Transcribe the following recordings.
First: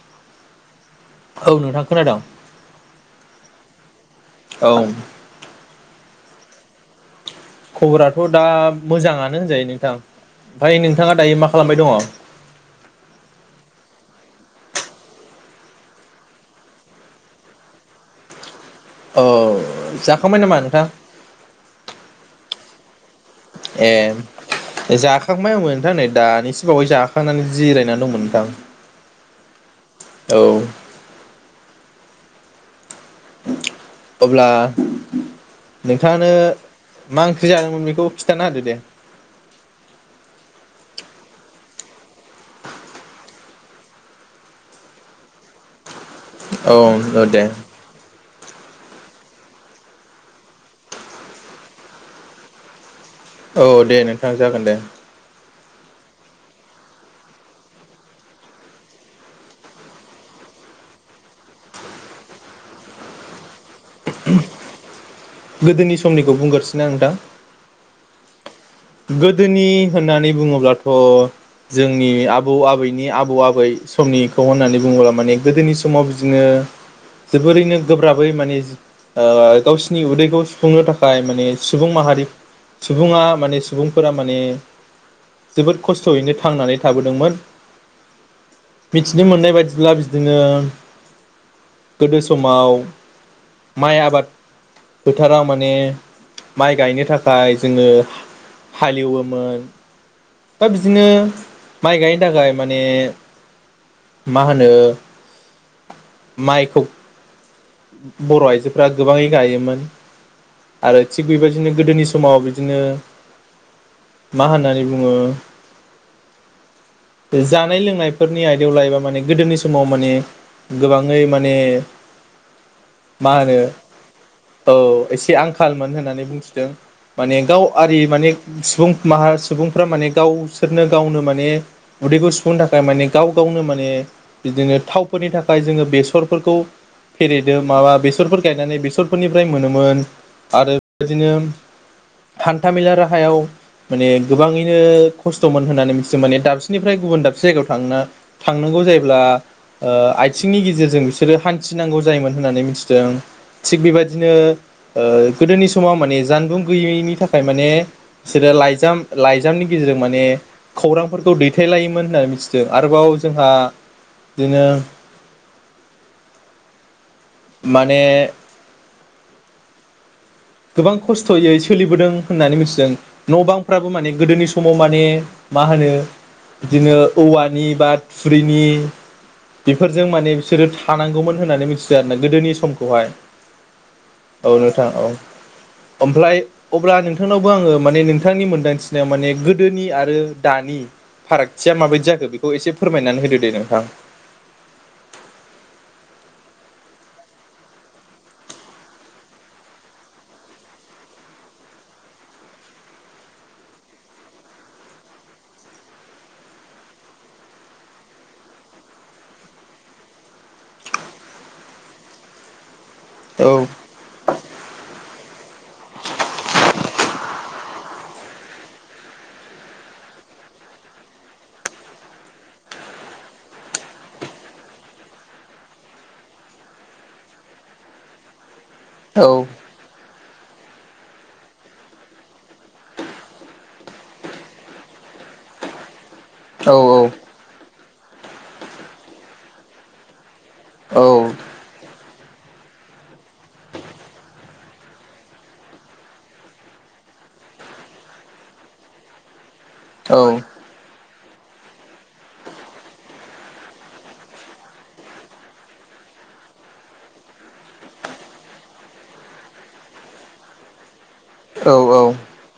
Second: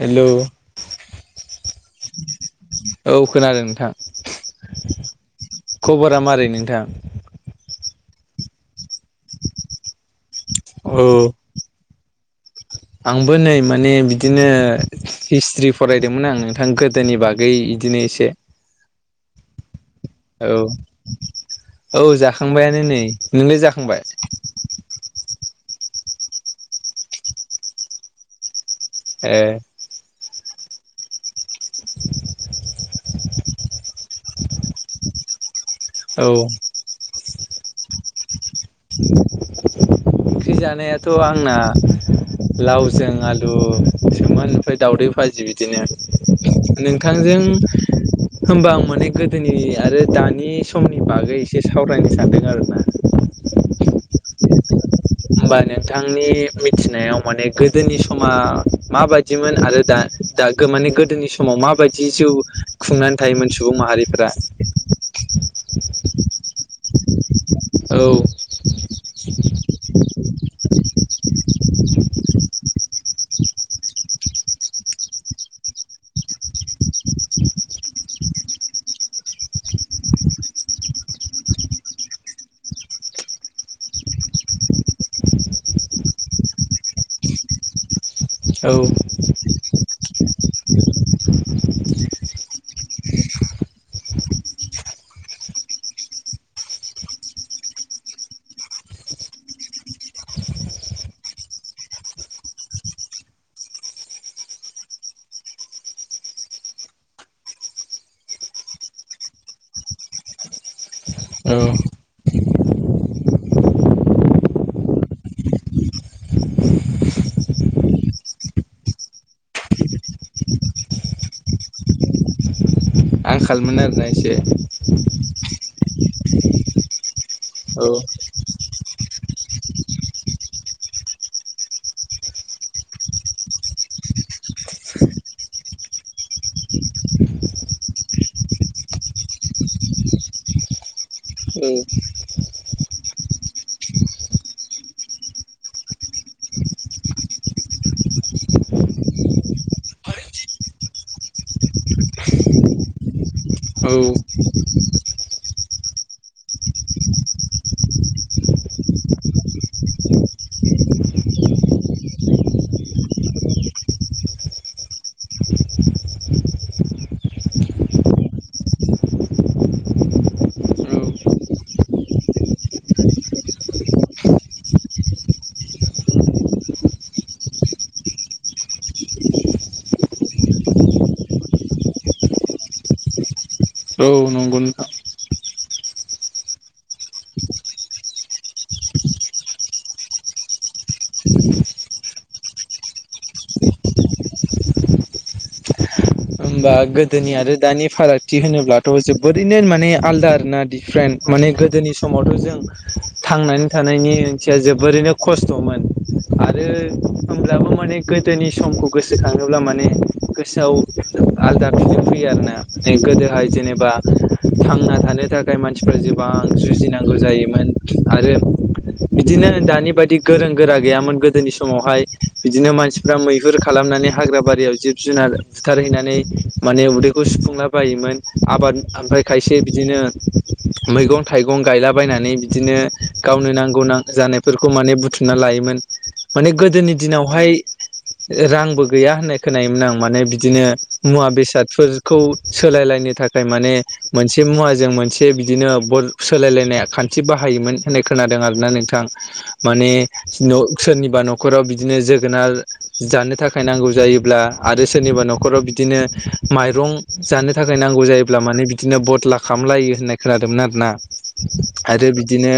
Hello ओं नोंथां खोनादों औ खोनादों नोंथां औ दा मारै नोंथां खबराथ' दा मोजाङानो होनजायो नोंथां ओमफ्राय औ नोंथाङा दायो मा खालामबाय दङ? आंबो नै माने बिदिनो हिस्ट्रि फरायदोंमोन आं नोंथां गोदोनि बागै इदिनो एसे औ जाखांबाय औ नामा नोंथां औ औ जाखांबायानो नै नोंलाय जाखांबाय जाखांबायमोन नोंथां नै दानिसो बावै जाखांनानै जिरायनानै दंमोन नोंथां ए औ अब्ला औ नोंथाङानो मा ओं- ख्रि जादोंमोन बेखौ खिथाना होदो दे ओंख्रि जादो संनायाथ आंना लावजों आलु सोमोन ओमफ्राय दावदै भाजि बिदिनो औ औ नोंथांजों दे होमबा आं माने गोदोनि आरो दानि समनि बागै एसे सावरायनो सानदों आरोना औ दे नोंथां जागोन दे होमबा नोंथांनि मिथिनायाव माने गोदोनि समा माबायदिमोन आरो दा दा गोमानि गोदोनि समाव माबायदि जिउ खुंनानै थायोमोन सुबुं माहारिफोरा गोदोनि समनिखौ बुंग्रोसैना नोंथां औ गोदोनि होननानै बुङोब्लाथ जोंनि आबौ आबैनि आबौ आबै समनि [unintelligible] होननानै बुङोब्ला माने गोदोनि समाव बिदिनो जोबोरैनो गोब्राबै माने ओ गावसि नि उदैखौ सुफुंनो थाखाय माने सुबुं माहारि सुबुङा माने सुबुंफोरा माने जोबोद खस्थयैनो थांनानै थाबोदोंमोन औ ब्ला बिदिनो गोदो समाव माइ आबाद फोथाराव माने माइ गायनो थाखाय जोङो हाल एवोमोन दा बिदिनो माइ गायनो थाखाय माने मा होनो माइखौ बर आइजोफोरा गोबाङै गायो मोन आरो थिग औ बेबायदिनो गोदोनि समाव बिदिनो मा होननानै बुङो [inaudible] जानाय लोंनायफोरनि आयदायाव लायोबा माने गोदोनि समाव माने गोबाङै माने [inaudible] मा होनो आंखालमोन आरोना एसे औ एसे आंखालमोन होननानै बुंथिदों माने गाव औ आरि माने सुबुं माहा सुबुंफ्रा माने गावसोरनो गावनो माने उदैखौ सुफुंनो थाखाय माने गाव गावनो माने बिदिनो थावफोरनि थाखाय जोङो बेसरफोरखौ फेरेदो माबा बेसरफोर गायनानै बेसर फोरनिफ्राय मोनोमोन आरो बेबायदिनो हान्थामेला राहायाव माने गोबाङैनो खस्थमोनहोनानै बिसोर माने दाबसेनिफ्राय गुबुन दाबसे जायगायाव थांना थांनांगौ [unintelligible] जायोब्ला ओ आथिंनि गेजेरजों बिसोरो हान्थिनांगौ जायोमोन होननानै मिथिदों थिग औ बेबायदि दिनो गोदोनि समाव माने जानबुं गैयैनि थाखाय माने बिसोरो लाइजाम लाइजामनि गेजेरजों माने खौरांफोरखौ दैथायलायोमोन होननानै मिथिदों आरोबाव जोंहा बिदिनो [inaudible] माने [inaudible] गोबां औ खस्थयै सोलिबोदों होननानै मिथिदों न बांफ्राबो माने गोदोनि समाव माने मा होनो बिदिनो औवानि बा थुरिनि बेफोरजों माने बिसोरो थानांगौमोन होननानै मिथियो आरो ना गोदोनि समखौहाय औ नंगौ नोंथां [inaudible] ओमफ्राय अब्ला नोंथांनावबो आङो माने नोंथांनि मोनदांथिनायाव माने गोदोनि आरो दानि फारागथिया माबायदि जाखो बेखौ एसे फोरमायनानै होदो दे नोंथां [inaudible] होनबा गोदोनि आरो दानि फारागथि होनोब्लाथ' जोबोरैनो माने आलदा आरोना दिफारेन्ट माने गोदोनि समावथ' जों थांनानै थानायनि ओंथिया जोबोरैनो खस्थमोन आरो [unintelligible] होमब्लाबो माने गोदोनि समखौ गोसोखाङोब्ला माने गोसोआव आलादा बिदिनो फैयो आरोना ने औ गोदोहाय जेनेबा थांना थानो थाखाय मानसिफ्रा जोबां जुजिनांगौ जायोमोन आरो बिदिनो दानि बायदि गोरों गोरा गैयामोन गोदोनि समावहाय बिदिनो मानसिफ्रा मैहुर खालाम नानै हाग्रा बारियाव जिब जुनार सिथारहैना नै माने उदैखौ सुफुंलाबायोमोन आबाद ओमफ्राय औ खायसे बिदिनो मैगं थाइगं गायलाबायनानै बिदिनो गावनो नांगौ नांगौ जानायफोरखौ माने बुथुम थुमना लायोमोन माने औ गोदोनि दिनावहाय रांबो गैया होननाय खोनायोमोन आं माने बिदिनो औ मुवा बेसादफोरखौ सोलायलायनो थाखाय माने मोनसे मुवाजों मोनसे बिदिनो सोलायलायनाय खान्थि बाहायोमोन होननाय खोनादों आरोना नोंथां माने औ नं सो सोरनिबा न'खराव बिदिनो जोगोनार जानो थाखाय नांगौ जायोब्ला आरो सोरनिबा न'खराव बि दिनो माइरं जानो थाखाय नांगौ जायोब्ला माने बिदिनो बदला खालामलायो होननाय खोनादोंमोन आरो ना औ आरो बिदिनो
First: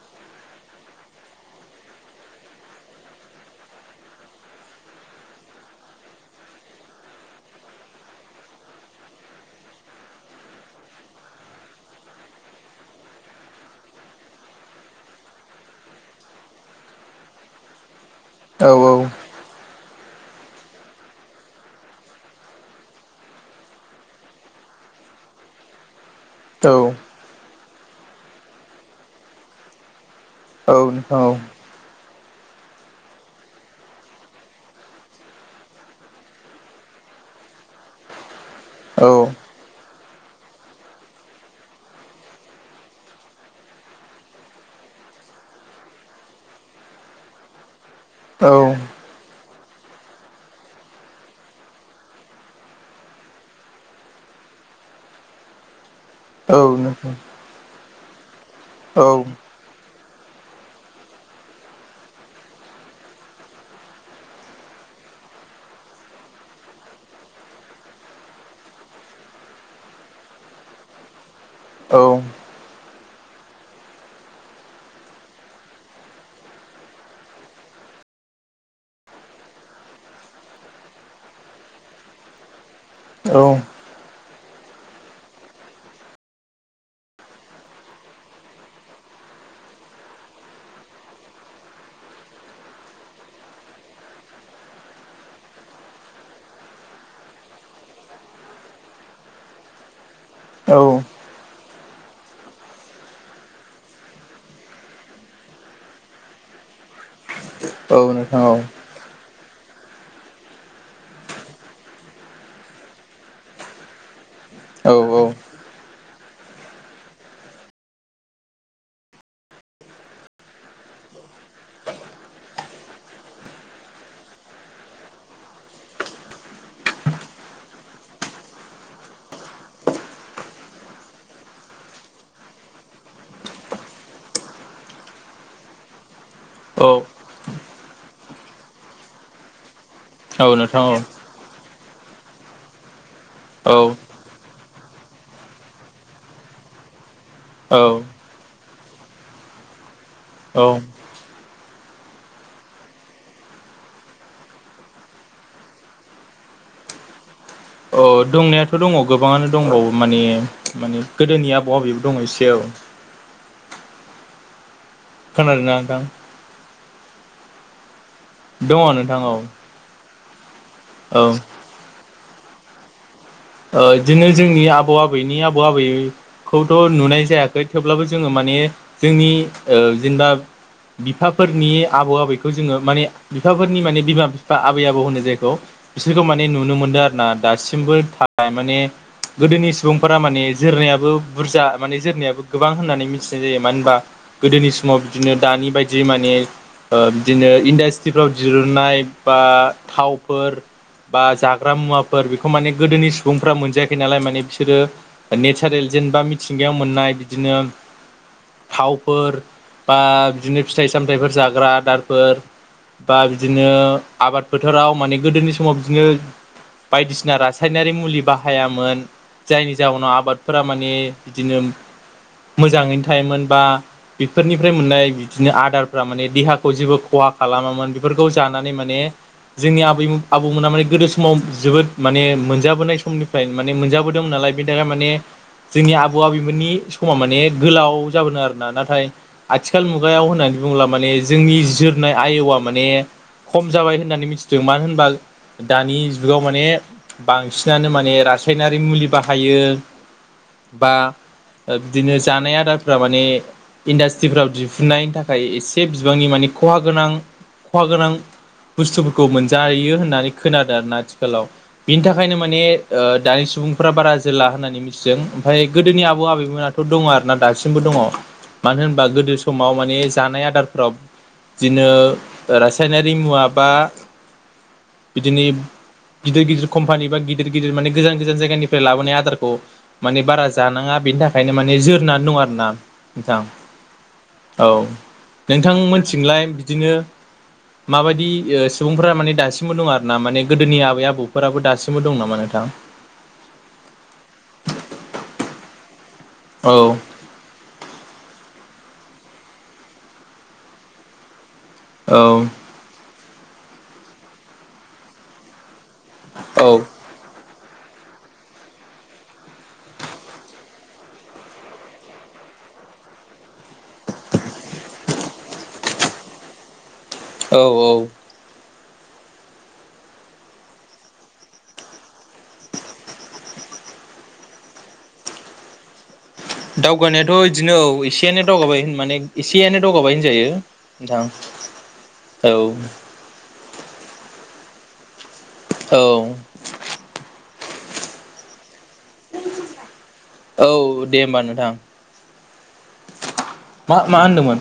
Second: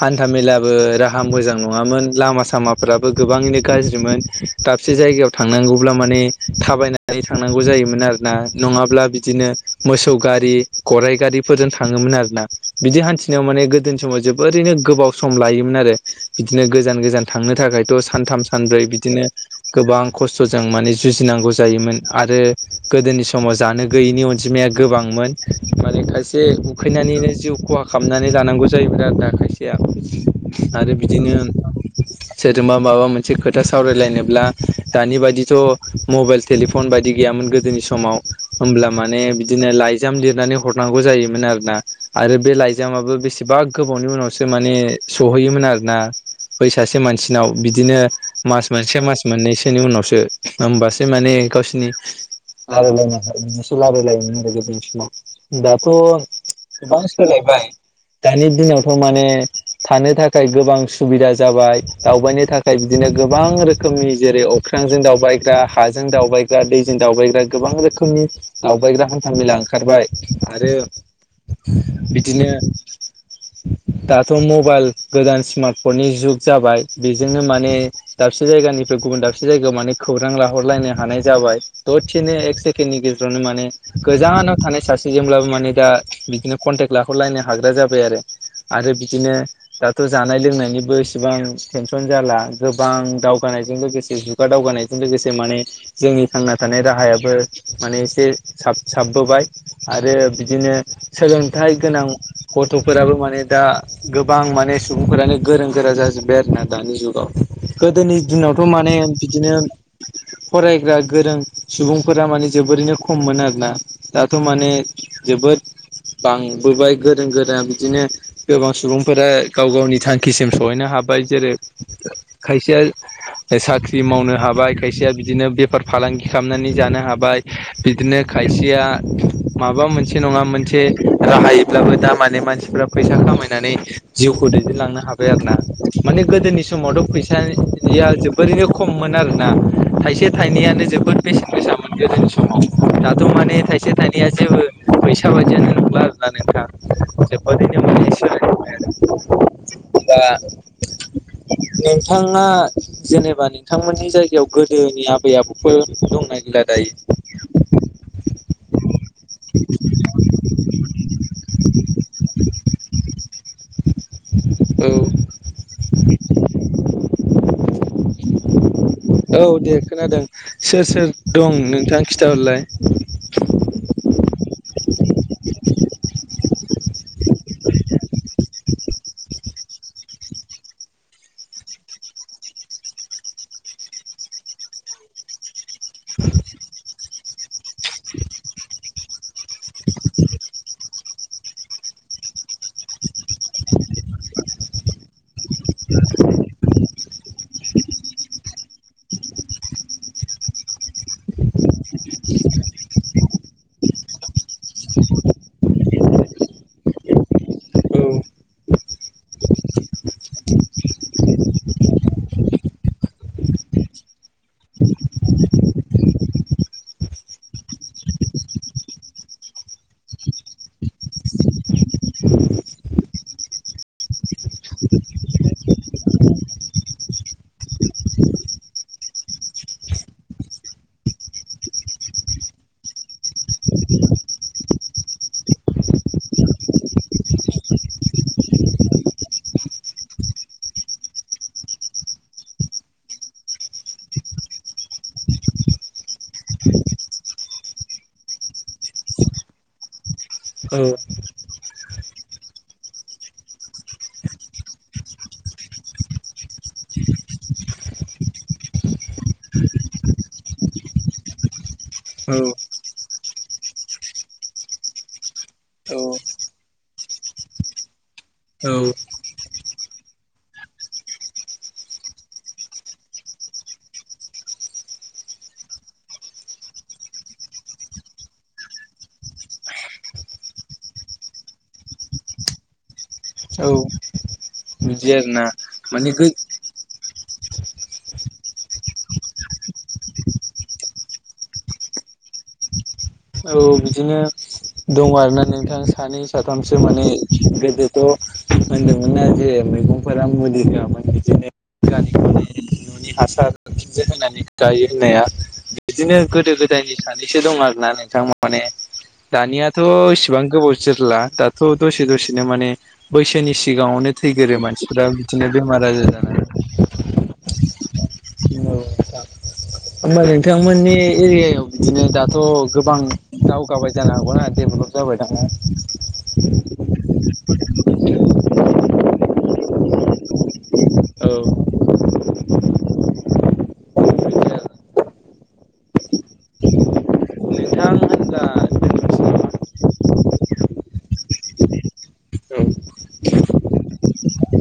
हान्था मेलाबो राहा मोजां नङामोन लामा सामा फ्राबो गोबाङैनो गाज्रिमोन दाबसे जायगायाव थांनांगौब्ला माने थाबायनानै थांनांगौ जायोमोन आरो ना नङाब्ला बिदिनो मोसौ गारि, गराइ गारिफोरजों थाङोमोन आरो ना बिदि हान्थिनायाव माने गोदोनि समाव जोबोरैनो गोबाव सम लायोमोन आरो बिदिनो गोजान गोजान थांनो थाखायथ' सानथाम, औ सानब्रै बिदिनो गोबां खस्थ'जों माने जुजिनांगौ जायोमोन आरो गोदोनि समाव जानो गैयिनि अनजिमाया गोबांमोन माने खाय से उखैनानैनो जिउ खहा खालामनानै लानांगौ जायोमोन आरो ना खायसेया आरो बिदिनो सोरजोंबा माबा मोनसे खोथा सावरायलायनोब्ला दानि बायदिथ' मबाइल, टिलि फन बायदि गैयामोन गोदोनि समाव होमब्ला औ माने बिदिनो लाइजाम लिरनानै हरनांगौ जायोमोन आरोना आरो बे लाइजामाबो बेसेबा गोबावनि उनावसो माने सहैयोमोन आरोना बै सासे मानसिनाव बिदिनो औ मास मोनसे, मास मोननैसोनि उनावसो होमबासो माने गावसो नि लाबोलायोमोन गोदोनि समाव दा थ' औ गोबां नोंथां सोलायबाय दानि दिनावथ' औ माने थानो थाखाय गोबां सुबिदा जाबाय, दावबायनो थाखाय बिदिनो गोबां रोखोमनि जेरै अख्रां जों दावबायग्रा, हाजों दावबायग ग्रा दैजों दावबायग्रा गोबां रोखोमनि दावबायग्रा हान्थ मेला ओंखारबाय आरो औ बिदिनो दाथ' मबाइल गोदान स्मार्टफननि जुग जाबाय बेजोंनो माने दाबसे जाय जायगानिफ्राय गुबुन दाबसे जायगायाव माने खौरां लाहरलायनो हानाय जाबाय दसेनो एक सेकेण्डनि गेजेरावनो औ माने गोजानाव थानाय सासेजोंब्लाबो माने दा बिदिनो कनटेक लाहरलायनो हाग्रा जाबाय आरो आरो बिदिनो दाथ' जानाय लोंनायनिबो इसेबां टेनसन जाला गोबां दावगानायजों लोगोसे जुगा दावगानायजों लोगोसे माने जोंनि थांना थानाय राहायाबो माने एसे साब-साबबोबाय आरो बिदिनो औ सोलोंथाइ गोनां गथ'फोराबो माने दा गोबां माने सुबुंफोरानो गोरों गोरा जाजोबबाय आरोना दानि जुगाव औ गोदोनि नोंथां औ दिनावथ' माने बिदिनो फरायग्रा गोरों सुबुंफोरा माने जोबोरैनो खममोन आरोना दाथ' माने औ जोबोद बांबोबाय गोरों गोरा बिदिनो गोबां सुबुंफोरा गाव-गावनि थांखिसिम सहैनो हाब बाय जेरै खायसेया साख्रि मावनो हाबाय खायसेया बि दिनो बेफार फालांगि खालामनानै जानो हाबाय बिदिनो खायसेया माबा मोनसे। नङा मोनसे राहायब्लाबो दा माने मानसिफ्रा फैसा खामायनानै जिउखौ दैदेनलांनो हाबाय। इदि आरोना गोदोनि औ समावथ' फैसानिया जोबोरैनो खममोन आरोना थाय से औ थाइनैयानो नोंथां औ जोबोद बेसेन गोसाामोन गोदोनि समाव दाथ' माने औ थाइसे थाइनैया जेबो। फैसा बायदियानो नंला आरोना नोंथां जोबोदैनो औ मोनसे सोलाय ओ आ। औ नोंथाङा जेनेबा नोंथांमोननि जायगायाव गोदोनिया आ बै आबौफोर दंना गैला दायो? अ दंनायाथ' दङ गोबाङानो दंबावो माने माने गोदोनि आबौ आबैबो दङ एसे औ। दायो खोनादों ना नोंथां। दङ नोंथां औ। जादों सोर सोर औ दं नोंथाङा खिथाहरलाय। ओ इदिनो जोंनि आबौ आबैनि आबौ आबैखौथ' नुनाय जायाखै थेवब्लाबो जोङो माने जोंनि ओ जेनेबा बिफाफोरनि आबौ आबैखौ जोङो माने बिफाफोरनि माने बिमा बिफा आबै आबौ होनो जायखौ। बिसोरखौ माने नुनो मोनदों आरो ना दासिमबो थानाय माने। गोदोनि सुबुंफोरा माने जोरनायाबो बुरजा माने जोरनायाबो गोबां होननानै मिथिनाय जायो मानो होनबा। गोदोनि समाव बिदिनो दानि बायदि माने। ओ बिदिनो इन्डास्ट्रिफ्राव दिरुननाय बा थावफोर। बा जाग्रा मुवाफोर बेखौ माने गोदोनि सु। बुंफ्रा मोनजायाखै नालाय माने बिसोरो नेचारेल जेनेबा मिथिंगायाव मोननाय बिदिनो। औ थावफोर बा बिदिनो फिथाइ सामथाइफोर जाग्रा आदारफोर। बा बिदिनो आबाद फोथाराव माने गोदोनि समाव बिदिनो। बायदिसिना रासायनारि मुलि। बाहायामोन जायनि जाहोनाव आबादफोरा माने बिदिनो। मोजाङैनो थायोमोन बा बेफोरनिफ्राय मोननाय बिदिनो आदारफ्रा माने देहाखौ जेबो ख। हा खालामामोन बेफोरखौ जानानै माने। जोंनि आबै आबौमोना माने गोदो समाव जोबोद माने मोनजाबोनाय सम। समनिफ्राय माने मोनजाबोदोंमोन नालाय बेनि थाखाय माने। जोंनि आबौ आबैमोननि समा माने गोलाव जाबोदों आर ना नाथाय आथिखाल मुगायाव होनाय। बुंला माने जोंनि जोरनाय आय'आ माने। खम जाबाय होननानै मिथिदों मानो होनबा दानि जुगाव माने बांसिन। नानो माने रासायनारि मुलि बाहायो। औ। ओ बिदिनो जानाय आदारफ्रा माने। इन्डास्ट्रिफ्राव दिहुननायनि थाखाय एसे बिबांनि माने खहा गोनां खहा गोनां। बुस्थुफोरखौ मोनजैायो होननानै खोनादों आरोना आथिखालाव बेनि थाखायनो। माने ओ दानि सुबुंफ्रा बारा जोरला होननानै मिथिदों आमफाय गोदोनि आबौ आबैमोनथ' दङ आरो ना। दासिमबो दङ मानो होनबा गोदो समाव माने जानाय आदारफोराव। बिदिनो रासायनारि मुवा बा। बिदिनो गिदिर गिदिर कम्पानि बा गि। गिदिर गिदिर माने गोजान गोजान जायगानिफ्राय लाबोनाय आदारखौ माने बारा जानाङा बेनि थाखायनो माने जोरना आरोना नोंथां। [inaudible] औ बिदि आरोना माने गो नोंथांमोनथिंलाय बिदिनो। माबायदि ओ सुबुंफोरा माने दासिमबो दङ आरोना माने गोदोनि आबै आबौफोराबो दासिमबो। दं नामा नोंथां। औ बिदिनो दङ आरोना नोंथां सानै। औ साथामसे माने गोदोथ'। होनदोंमोन आरो जे मैगंफोरा मुलि होआमोन बिदिनो। औ [unintelligible] सिनजो होननानै गायो होननाया बिदिनो गोदो औ गोदायनि सानैसो दं आरोना । [inaudible] दानियाथ' इसेबां गोबाव जोरला दाथ' दसे दसेनो माने बैसोनि सिगाङावनो थैगोरो मानसिफोरा बिदिनो बेमार आजार जानानै। औ औ। औ नोंथां नोंथांमोननि एरियायाव बिदिनो दाथ'। गोबां दावगाबाय जानो हागौना डेभलप जाबाय । दावगानायाथ' बिदिनो औ एसेयानो दावगाबाय माने एसेयानो दावगाबाय होनजायो। नोंथां औ औ। बिदि आरो औ। नोंथां होनब्ला दोनथ'नोसै नामा? औ दे होम्बा नोंथां। औ मा मा होनदोंमोन।